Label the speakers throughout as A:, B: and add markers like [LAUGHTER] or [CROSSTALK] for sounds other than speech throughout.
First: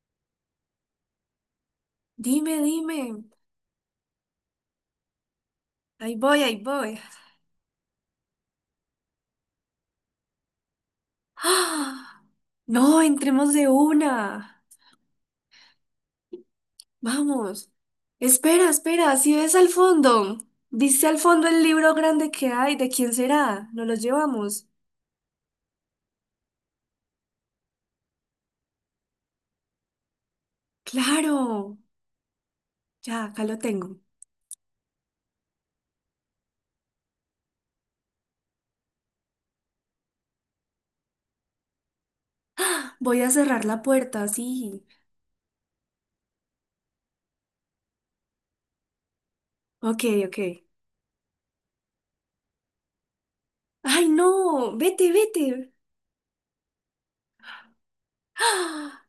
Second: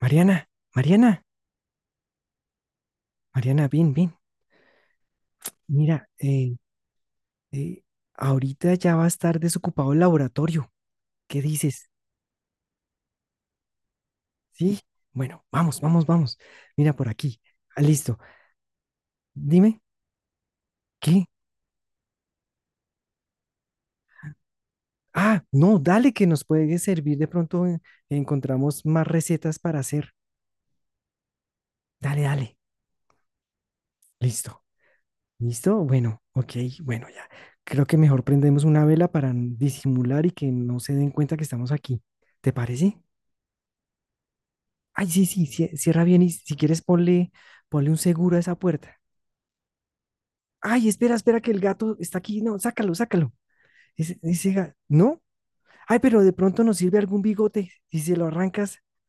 A: Mariana, Mariana,
B: Dime, dime.
A: Mariana, bien, bien. Mira,
B: Ahí voy, ahí voy. [GASPS]
A: eh, ahorita ya va a estar desocupado el laboratorio. ¿Qué dices?
B: ¡Ah! No, entremos de una.
A: Sí, bueno, vamos, vamos, vamos. Mira por aquí.
B: Vamos.
A: Ah, listo.
B: Espera, espera. Si ves al
A: Dime,
B: fondo, dice al
A: ¿qué?
B: fondo el libro grande que hay. ¿De quién será? ¿Nos lo llevamos?
A: Ah, no, dale que nos puede servir. De pronto encontramos más recetas para hacer.
B: Claro.
A: Dale, dale.
B: Ya, acá lo tengo.
A: Listo. ¿Listo? Bueno, ok, bueno, ya. Creo que mejor prendemos una vela para disimular y que no se den cuenta que estamos aquí. ¿Te parece?
B: Voy a cerrar la puerta, sí.
A: Ay, sí, sí, cierra bien y si quieres ponle, ponle un seguro a esa puerta.
B: Ok, ok.
A: Ay, espera, espera que el gato está aquí. No, sácalo, sácalo.
B: Ay,
A: Ese,
B: no.
A: ese ga-
B: Vete,
A: ¿no?
B: vete.
A: Ay, pero de pronto nos sirve algún bigote. Si se lo
B: [GASPS]
A: arrancas,
B: ¡Ah!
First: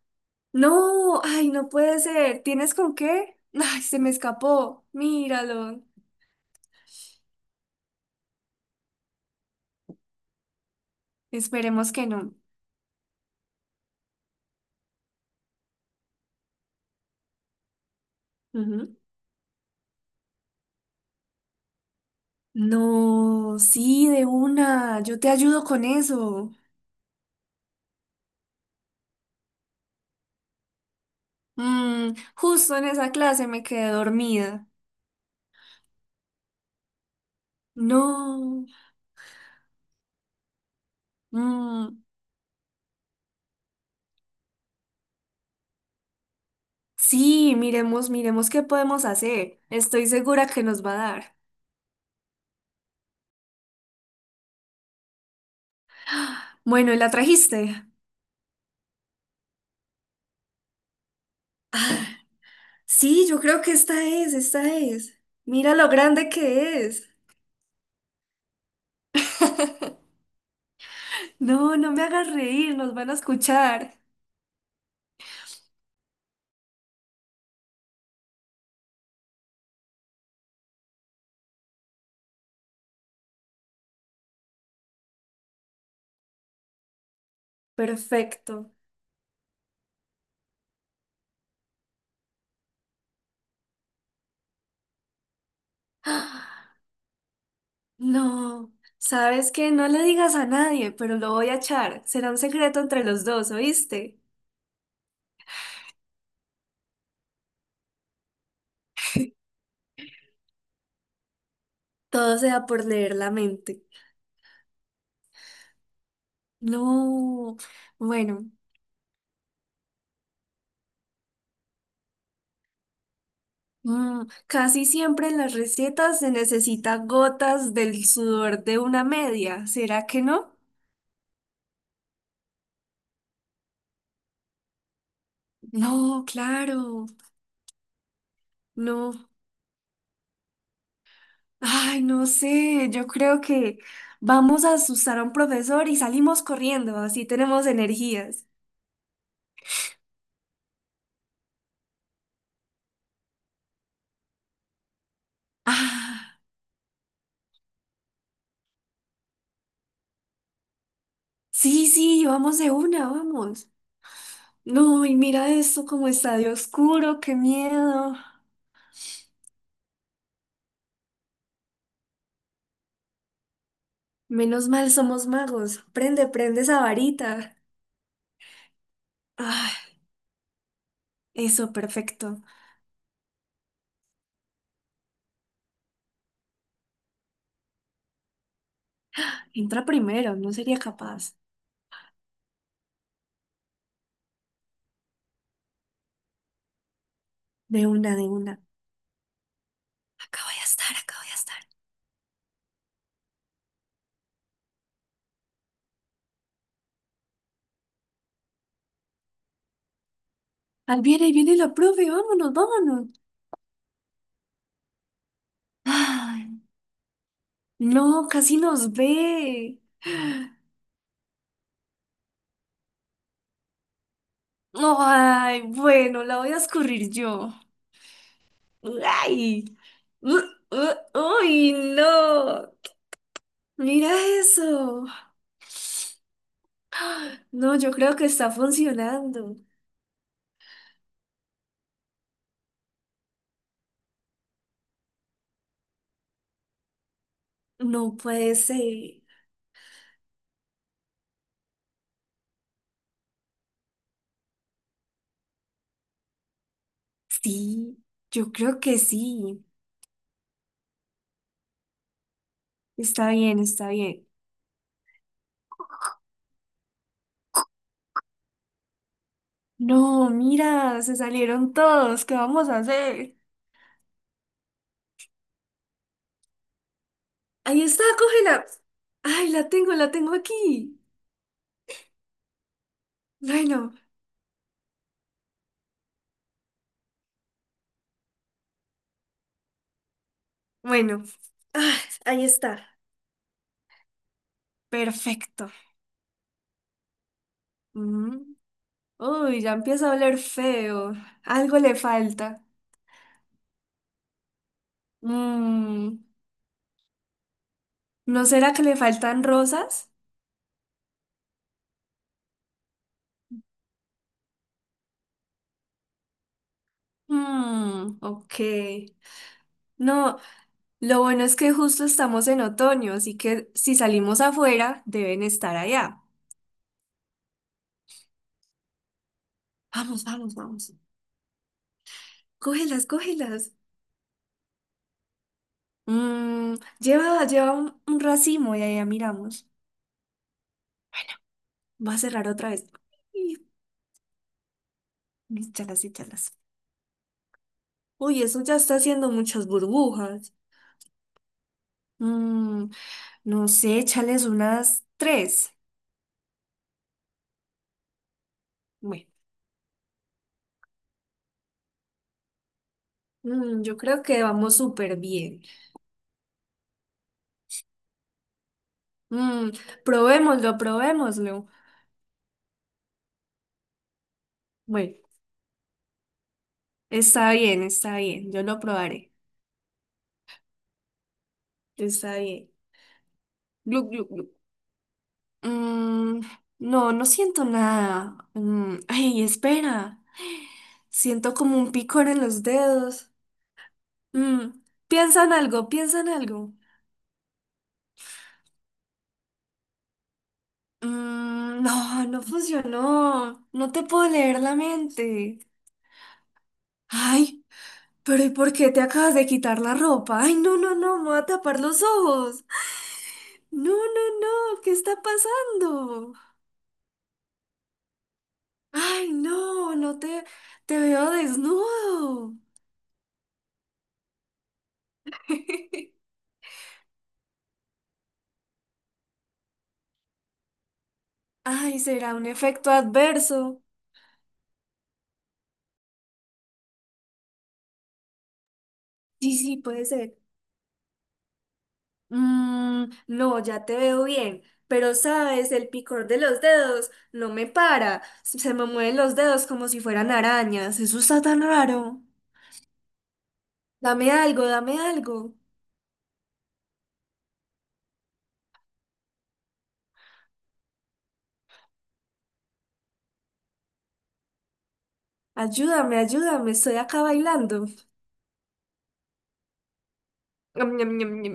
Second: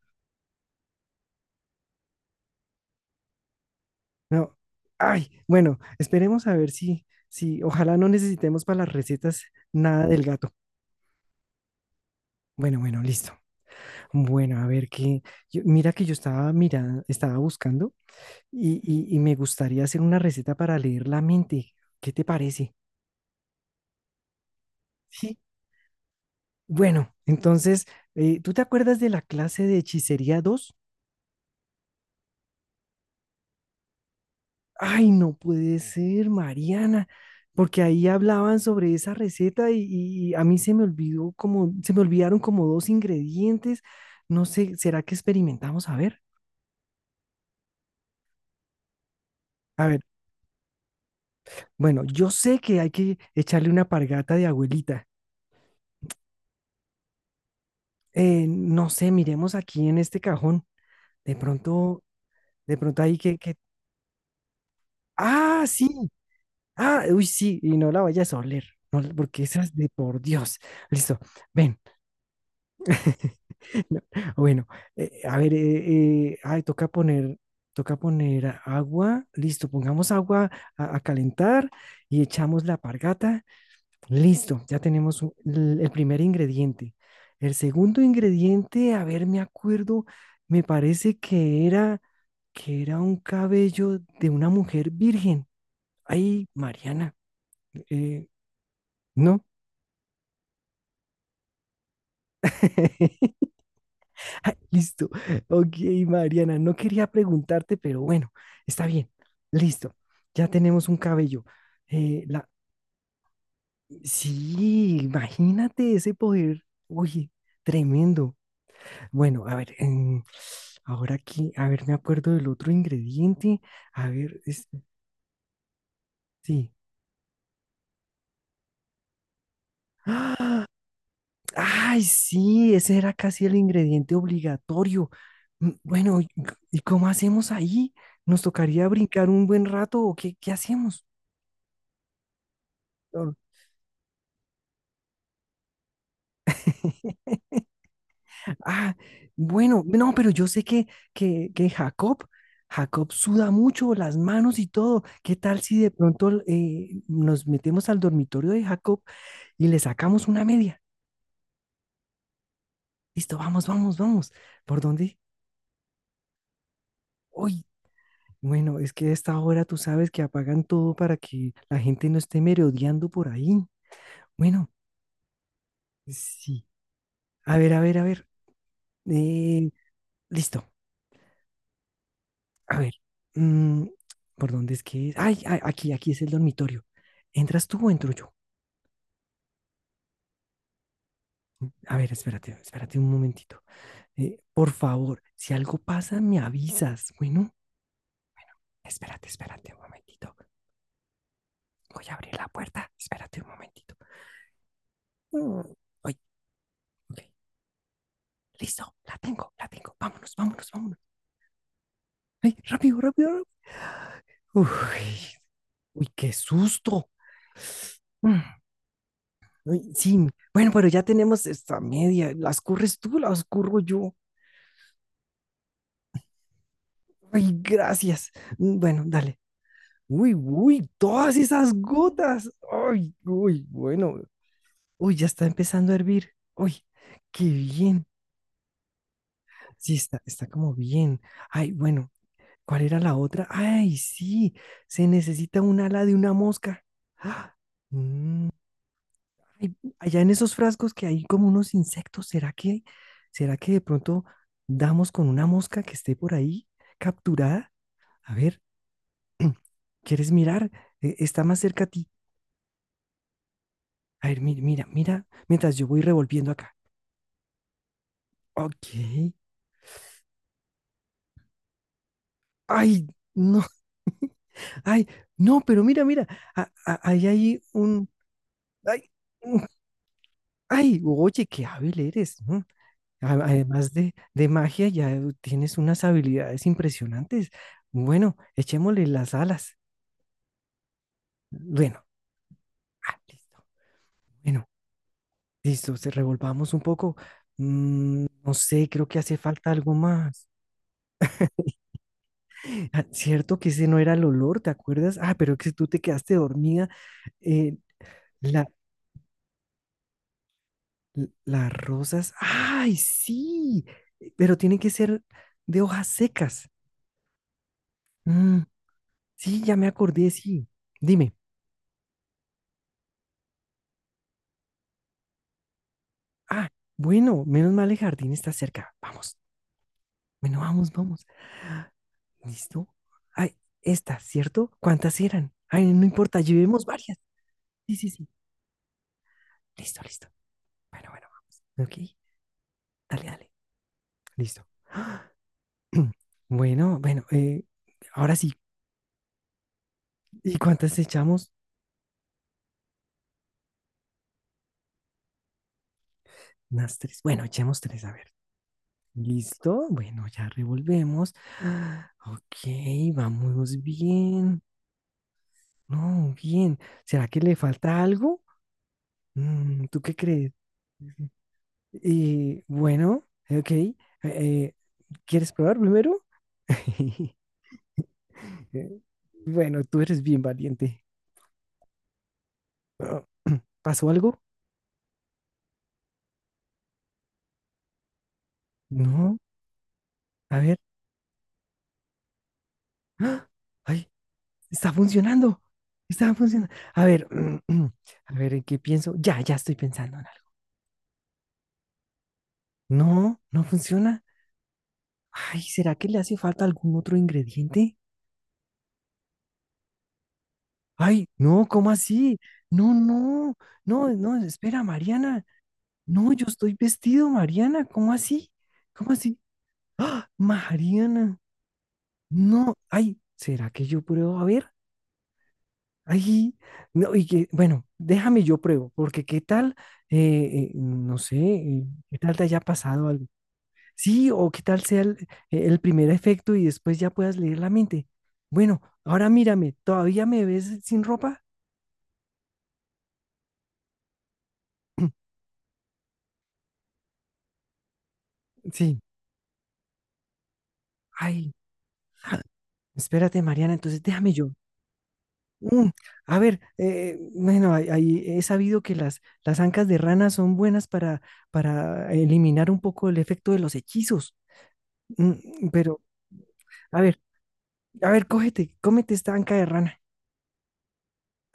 B: No, ay, no puede ser. ¿Tienes con qué? Ay, se me
A: no.
B: escapó.
A: Ay, bueno,
B: Míralo.
A: esperemos a ver si, ojalá no necesitemos para las recetas nada del gato.
B: Esperemos que no.
A: Bueno, bueno, listo. Bueno, a ver qué. Mira que yo estaba mirando, estaba buscando y,
B: Ujú.
A: y me gustaría hacer una receta para leer la mente. ¿Qué te parece?
B: No, sí, de una, yo te
A: Sí.
B: ayudo con eso.
A: Bueno, entonces, ¿tú te acuerdas de la clase de hechicería 2?
B: Mm, justo en esa clase me quedé dormida.
A: Ay, no puede ser, Mariana, porque ahí hablaban
B: No.
A: sobre esa receta y a mí se
B: Mm,
A: me olvidaron como dos ingredientes. No sé, ¿será que experimentamos? A ver,
B: sí, miremos, miremos qué podemos hacer.
A: a ver.
B: Estoy segura que nos va a dar.
A: Bueno, yo sé que hay que echarle una pargata de abuelita.
B: Bueno, ¿y la trajiste?
A: No sé, miremos aquí en este cajón. De pronto, de pronto ahí
B: Sí,
A: que,
B: yo
A: que...
B: creo que esta es.
A: Ah,
B: Mira lo
A: sí,
B: grande que
A: ah,
B: es.
A: uy, sí, y no la vayas a oler, no, porque esas de
B: [LAUGHS]
A: por Dios. Listo,
B: No,
A: ven.
B: no me hagas reír, nos van a
A: [LAUGHS]
B: escuchar.
A: No, bueno, a ver, ay, toca poner agua. Listo, pongamos agua a calentar y echamos la pargata. Listo, ya tenemos el primer ingrediente. El segundo
B: Perfecto.
A: ingrediente, a ver, me acuerdo, me parece que era un cabello de una mujer virgen. Ay, Mariana, eh,
B: No,
A: ¿no?
B: sabes que no le digas a nadie, pero lo voy a echar. Será un secreto entre los dos,
A: [LAUGHS]
B: ¿oíste?
A: Ay, listo. Ok, Mariana, no quería preguntarte, pero bueno, está bien. Listo. Ya tenemos un cabello. Eh,
B: Todo
A: la...
B: sea por leer la mente.
A: Sí, imagínate ese poder. Oye,
B: No,
A: tremendo.
B: bueno,
A: Bueno, a ver, ahora aquí, a ver, me acuerdo del otro ingrediente. A
B: mm,
A: ver,
B: casi siempre en las recetas se
A: sí.
B: necesita gotas del sudor de una media. ¿Será que no?
A: [GASPS] Ay, sí, ese era casi el ingrediente obligatorio. Bueno,
B: No,
A: ¿y
B: claro,
A: cómo hacemos ahí? ¿Nos tocaría
B: no.
A: brincar un buen rato o qué hacemos?
B: Ay, no sé, yo
A: Lol.
B: creo que vamos a asustar a un profesor y salimos corriendo, así
A: [LAUGHS]
B: tenemos energías.
A: Ah, bueno, no, pero yo sé que Jacob suda mucho las manos y todo. ¿Qué tal si de
B: Ah.
A: pronto nos metemos al dormitorio de Jacob y le sacamos una media?
B: Sí, sí, vamos de una,
A: Listo, vamos,
B: vamos.
A: vamos, vamos. ¿Por
B: No, y
A: dónde?
B: mira esto como está de oscuro, qué
A: Uy,
B: miedo.
A: bueno, es que a esta hora tú sabes que apagan todo para que la gente no esté merodeando por ahí.
B: Menos
A: Bueno,
B: mal somos magos. Prende, prende
A: sí.
B: esa varita.
A: A ver, a ver, a ver. Eh,
B: Ah,
A: Listo.
B: eso, perfecto.
A: A ver. mm, ¿Por dónde es que es? Ay, aquí es el dormitorio. ¿Entras tú o entro yo?
B: Entra primero, no sería capaz.
A: A ver, espérate, espérate un momentito. Por favor, si algo pasa, me avisas. Bueno,
B: De una, de una.
A: espérate, espérate un momentito.
B: Acá voy a estar, acá voy a estar.
A: Voy a abrir la puerta. Espérate un momentito. Mm, Ay, ok. Listo, la tengo, la tengo. Vámonos, vámonos, vámonos.
B: Ahí viene la profe, vámonos,
A: ¡Ay, rápido,
B: vámonos.
A: rápido, rápido! Uy, uy, qué
B: Ay,
A: susto.
B: no,
A: Mm,
B: casi nos ve.
A: Uy, sí, bueno, pero ya tenemos esta media. ¿Las curres tú, las curro yo?
B: Ay, bueno, la voy a escurrir
A: Ay,
B: yo.
A: gracias. Bueno, dale.
B: Ay,
A: Uy,
B: uh,
A: uy, todas esas
B: uy,
A: gotas.
B: no.
A: Ay, uy,
B: Mira
A: bueno.
B: eso.
A: Uy, ya está empezando a hervir. Uy, qué
B: No, yo
A: bien.
B: creo que está funcionando.
A: Sí, está como bien. Ay, bueno, ¿cuál era la otra? Ay, sí, se necesita un ala de una mosca. [GASPS] ¡Ah!
B: No puede ser.
A: Ay, allá en esos frascos que hay como unos insectos, ¿será que de pronto damos con una mosca que esté por ahí capturada?
B: Sí,
A: A
B: yo
A: ver,
B: creo que sí.
A: [CLEARS THROAT] ¿quieres mirar? Está más cerca a ti.
B: Está bien, está
A: A
B: bien.
A: ver, mira, mira, mira, mientras yo voy revolviendo acá. Ok.
B: No, mira, se salieron todos. ¿Qué vamos a
A: Ay,
B: hacer?
A: no, [LAUGHS] ay, no, pero mira, mira, ahí hay
B: Ahí está, cógela.
A: ay,
B: Ay,
A: un-
B: la tengo aquí.
A: ay, oye, qué hábil eres, ¿no? A-
B: Bueno,
A: Además de, de magia, ya tienes unas habilidades impresionantes. Bueno, echémosle las alas.
B: bueno. Ah,
A: Bueno,
B: ahí está.
A: ah, listo. Bueno,
B: Perfecto.
A: listo, se revolvamos un poco. No
B: Mm.
A: sé, creo que hace
B: Uy,
A: falta
B: ya
A: algo
B: empieza a oler
A: más.
B: feo. Algo le falta.
A: Ah, cierto que ese no era el olor, ¿te acuerdas? Ah, pero que tú te
B: Mm,
A: quedaste dormida. Eh,
B: ¿no
A: la,
B: será que le faltan rosas?
A: las rosas. ¡Ay, sí! Pero tiene que ser de hojas secas.
B: Mm, ok.
A: Mm, sí, ya me acordé,
B: No,
A: sí.
B: lo
A: Dime.
B: bueno es que justo estamos en otoño, así que si salimos afuera, deben estar allá.
A: Ah, bueno, menos mal el jardín está cerca. Vamos,
B: Vamos, vamos,
A: bueno, vamos,
B: vamos.
A: vamos. ¿Listo?
B: Cógelas,
A: Ay,
B: cógelas.
A: esta, ¿cierto? ¿Cuántas eran? Ay, no importa,
B: Mm,
A: llevemos varias.
B: lleva, lleva
A: Sí,
B: un,
A: sí,
B: un
A: sí.
B: racimo y allá miramos.
A: Listo, listo. Bueno, bueno, vamos. Ok,
B: Va a cerrar otra vez.
A: dale, dale.
B: Y-
A: Listo.
B: Échalas,
A: [CLEARS THROAT]
B: échalas.
A: Bueno, bueno, ahora
B: Uy,
A: sí.
B: eso ya está haciendo muchas burbujas.
A: ¿Y cuántas echamos?
B: Mm, no sé, échales unas tres.
A: Unas tres. Bueno, echemos tres, a ver.
B: Bueno,
A: Listo. Bueno, ya revolvemos. Ah, ok, vamos
B: mm, yo creo que
A: bien.
B: vamos súper bien.
A: No, bien. ¿Será que le falta algo?
B: Mm,
A: ¿Tú qué crees?
B: probémoslo, probémoslo.
A: Y bueno, ok. Eh,
B: Bueno,
A: ¿Quieres probar primero? [LAUGHS]
B: está bien, yo lo
A: Eh,
B: probaré.
A: Bueno, tú eres bien valiente.
B: Está bien.
A: Ah, [CLEARS THROAT] ¿Pasó
B: Gluc, gluc,
A: algo?
B: gluc. Mm, no, no siento nada. Mm,
A: No.
B: ay, espera.
A: A ver.
B: Siento como un picor en los dedos.
A: ¡Ah! ¡Ay!
B: Mm,
A: Está
B: piensa en
A: funcionando.
B: algo, piensa en
A: Está funcionando.
B: algo.
A: A ver. [CLEARS THROAT] A ver, ¿en qué pienso? Ya estoy pensando en algo.
B: Mm, no, no
A: No, no
B: funcionó. No te
A: funciona.
B: puedo leer la mente.
A: Ay, ¿será que le hace falta algún otro
B: Ay,
A: ingrediente?
B: pero ¿y por qué te acabas de quitar la ropa? Ay, no, no, no, me
A: Ay,
B: voy a
A: no,
B: tapar
A: ¿cómo
B: los
A: así?
B: ojos.
A: No, no,
B: No,
A: no, no,
B: no, no,
A: espera,
B: ¿qué está
A: Mariana. No,
B: pasando?
A: yo estoy vestido, Mariana. ¿Cómo así? ¿Cómo
B: Ay,
A: así?
B: no, no
A: ¡Ah!
B: te, te veo
A: Mariana.
B: desnudo.
A: No, ay, ¿será que yo pruebo? A ver,
B: [LAUGHS]
A: ay, no, y que, bueno, déjame yo pruebo, porque qué tal, no sé,
B: Ay,
A: qué
B: será
A: tal te
B: un
A: haya
B: efecto
A: pasado algo.
B: adverso.
A: Sí, o qué tal sea el primer efecto y después ya puedas leer la mente. Bueno, ahora
B: Sí,
A: mírame,
B: sí, puede
A: ¿todavía
B: ser.
A: me ves sin ropa?
B: Mm, no, ya te veo bien, pero
A: [CLEARS THROAT]
B: sabes, el picor de los dedos no me para. Se me
A: Sí,
B: mueven los dedos como si fueran arañas. Eso está
A: ay,
B: tan raro.
A: ah, espérate, Mariana, entonces
B: Dame
A: déjame yo.
B: algo, dame algo.
A: Mm, a ver, bueno, ahí he sabido que las ancas de rana son buenas para eliminar un poco el efecto de los hechizos. Pero,
B: Ayúdame, ayúdame, estoy
A: a ver,
B: acá bailando.
A: a ver, cógete, cómete esta anca de rana.
B: Ñam, ñam, ñam, ñam.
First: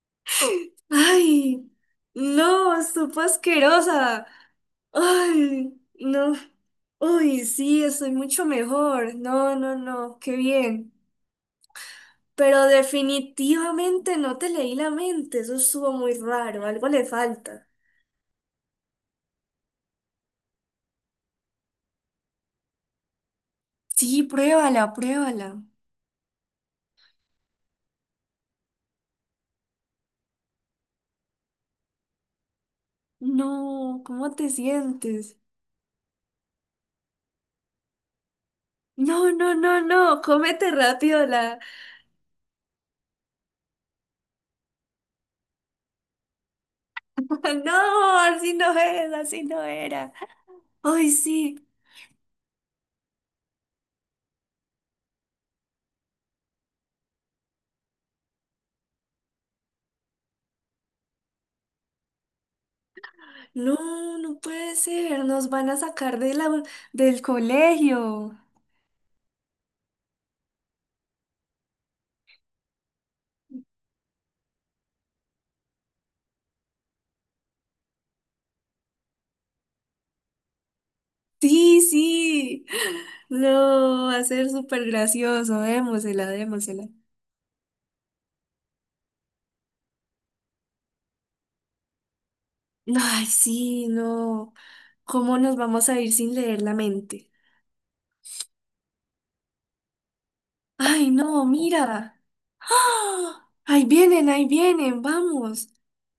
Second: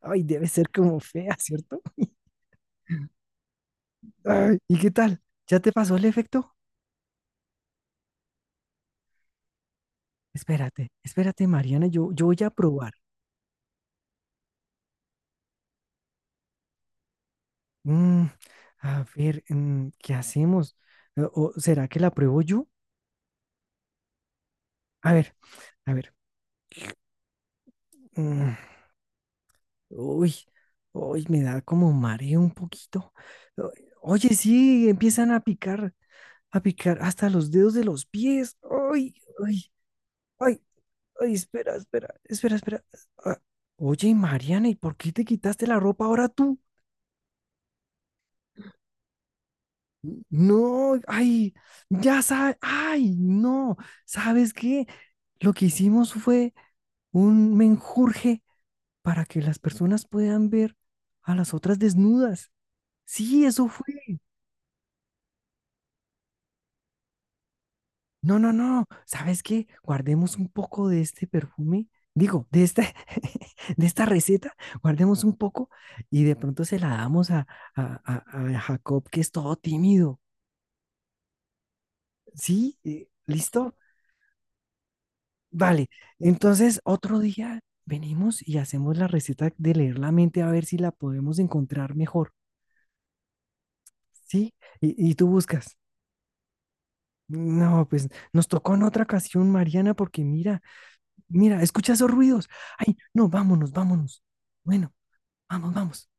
A: Ay, debe ser como fea,
B: Ay,
A: ¿cierto?
B: no, supo asquerosa.
A: Ay, ¿y qué tal? ¿Ya te
B: Ay,
A: pasó el
B: no.
A: efecto?
B: Uy, sí, estoy mucho mejor. No, no, no, qué
A: Espérate,
B: bien.
A: espérate, Mariana, yo voy a
B: Pero
A: probar.
B: definitivamente no te leí la mente. Eso estuvo muy raro. Algo le falta.
A: Mm, a ver, ¿qué hacemos? ¿O será que la pruebo yo?
B: Sí, pruébala,
A: A ver,
B: pruébala.
A: a ver. mm, Uy, uy, me da como mareo un poquito. O-
B: No,
A: Oye,
B: ¿cómo te
A: sí, empiezan
B: sientes?
A: a picar hasta los dedos de los pies. Uy,
B: No, no,
A: uy,
B: no, no,
A: ay,
B: cómete rápido
A: ay,
B: la.
A: espera, espera, espera, espera. Ah, oye, Mariana, ¿y por qué te quitaste la ropa ahora tú?
B: [LAUGHS] No, así no es, así no era.
A: No,
B: Ay,
A: ay,
B: sí.
A: ya sabes, ay, no, ¿sabes qué? Lo que hicimos fue un menjurje para que las personas puedan ver a las otras desnudas. Sí, eso fue.
B: No, no puede ser. Nos van a sacar de la, del colegio.
A: No, no, no. ¿Sabes qué? Guardemos un poco de este perfume. Digo, [LAUGHS] de esta receta, guardemos un poco y de pronto se la damos a Jacob, que es todo tímido.
B: Sí, sí.
A: ¿Sí? ¿Listo?
B: No, va a ser súper gracioso.
A: Vale.
B: Démosela,
A: Entonces,
B: démosela.
A: otro día venimos y hacemos la receta de leer la mente a ver si la podemos encontrar mejor.
B: Ay, sí, no.
A: ¿Sí? Y tú
B: ¿Cómo nos
A: buscas.
B: vamos a ir sin leer la mente?
A: No, pues nos tocó en otra ocasión, Mariana, porque mira.
B: Ay, no,
A: Mira, escucha esos
B: mira.
A: ruidos. Ay, no,
B: ¡Ah!
A: vámonos, vámonos.
B: Ahí
A: Bueno,
B: vienen, vamos.
A: vamos, vamos.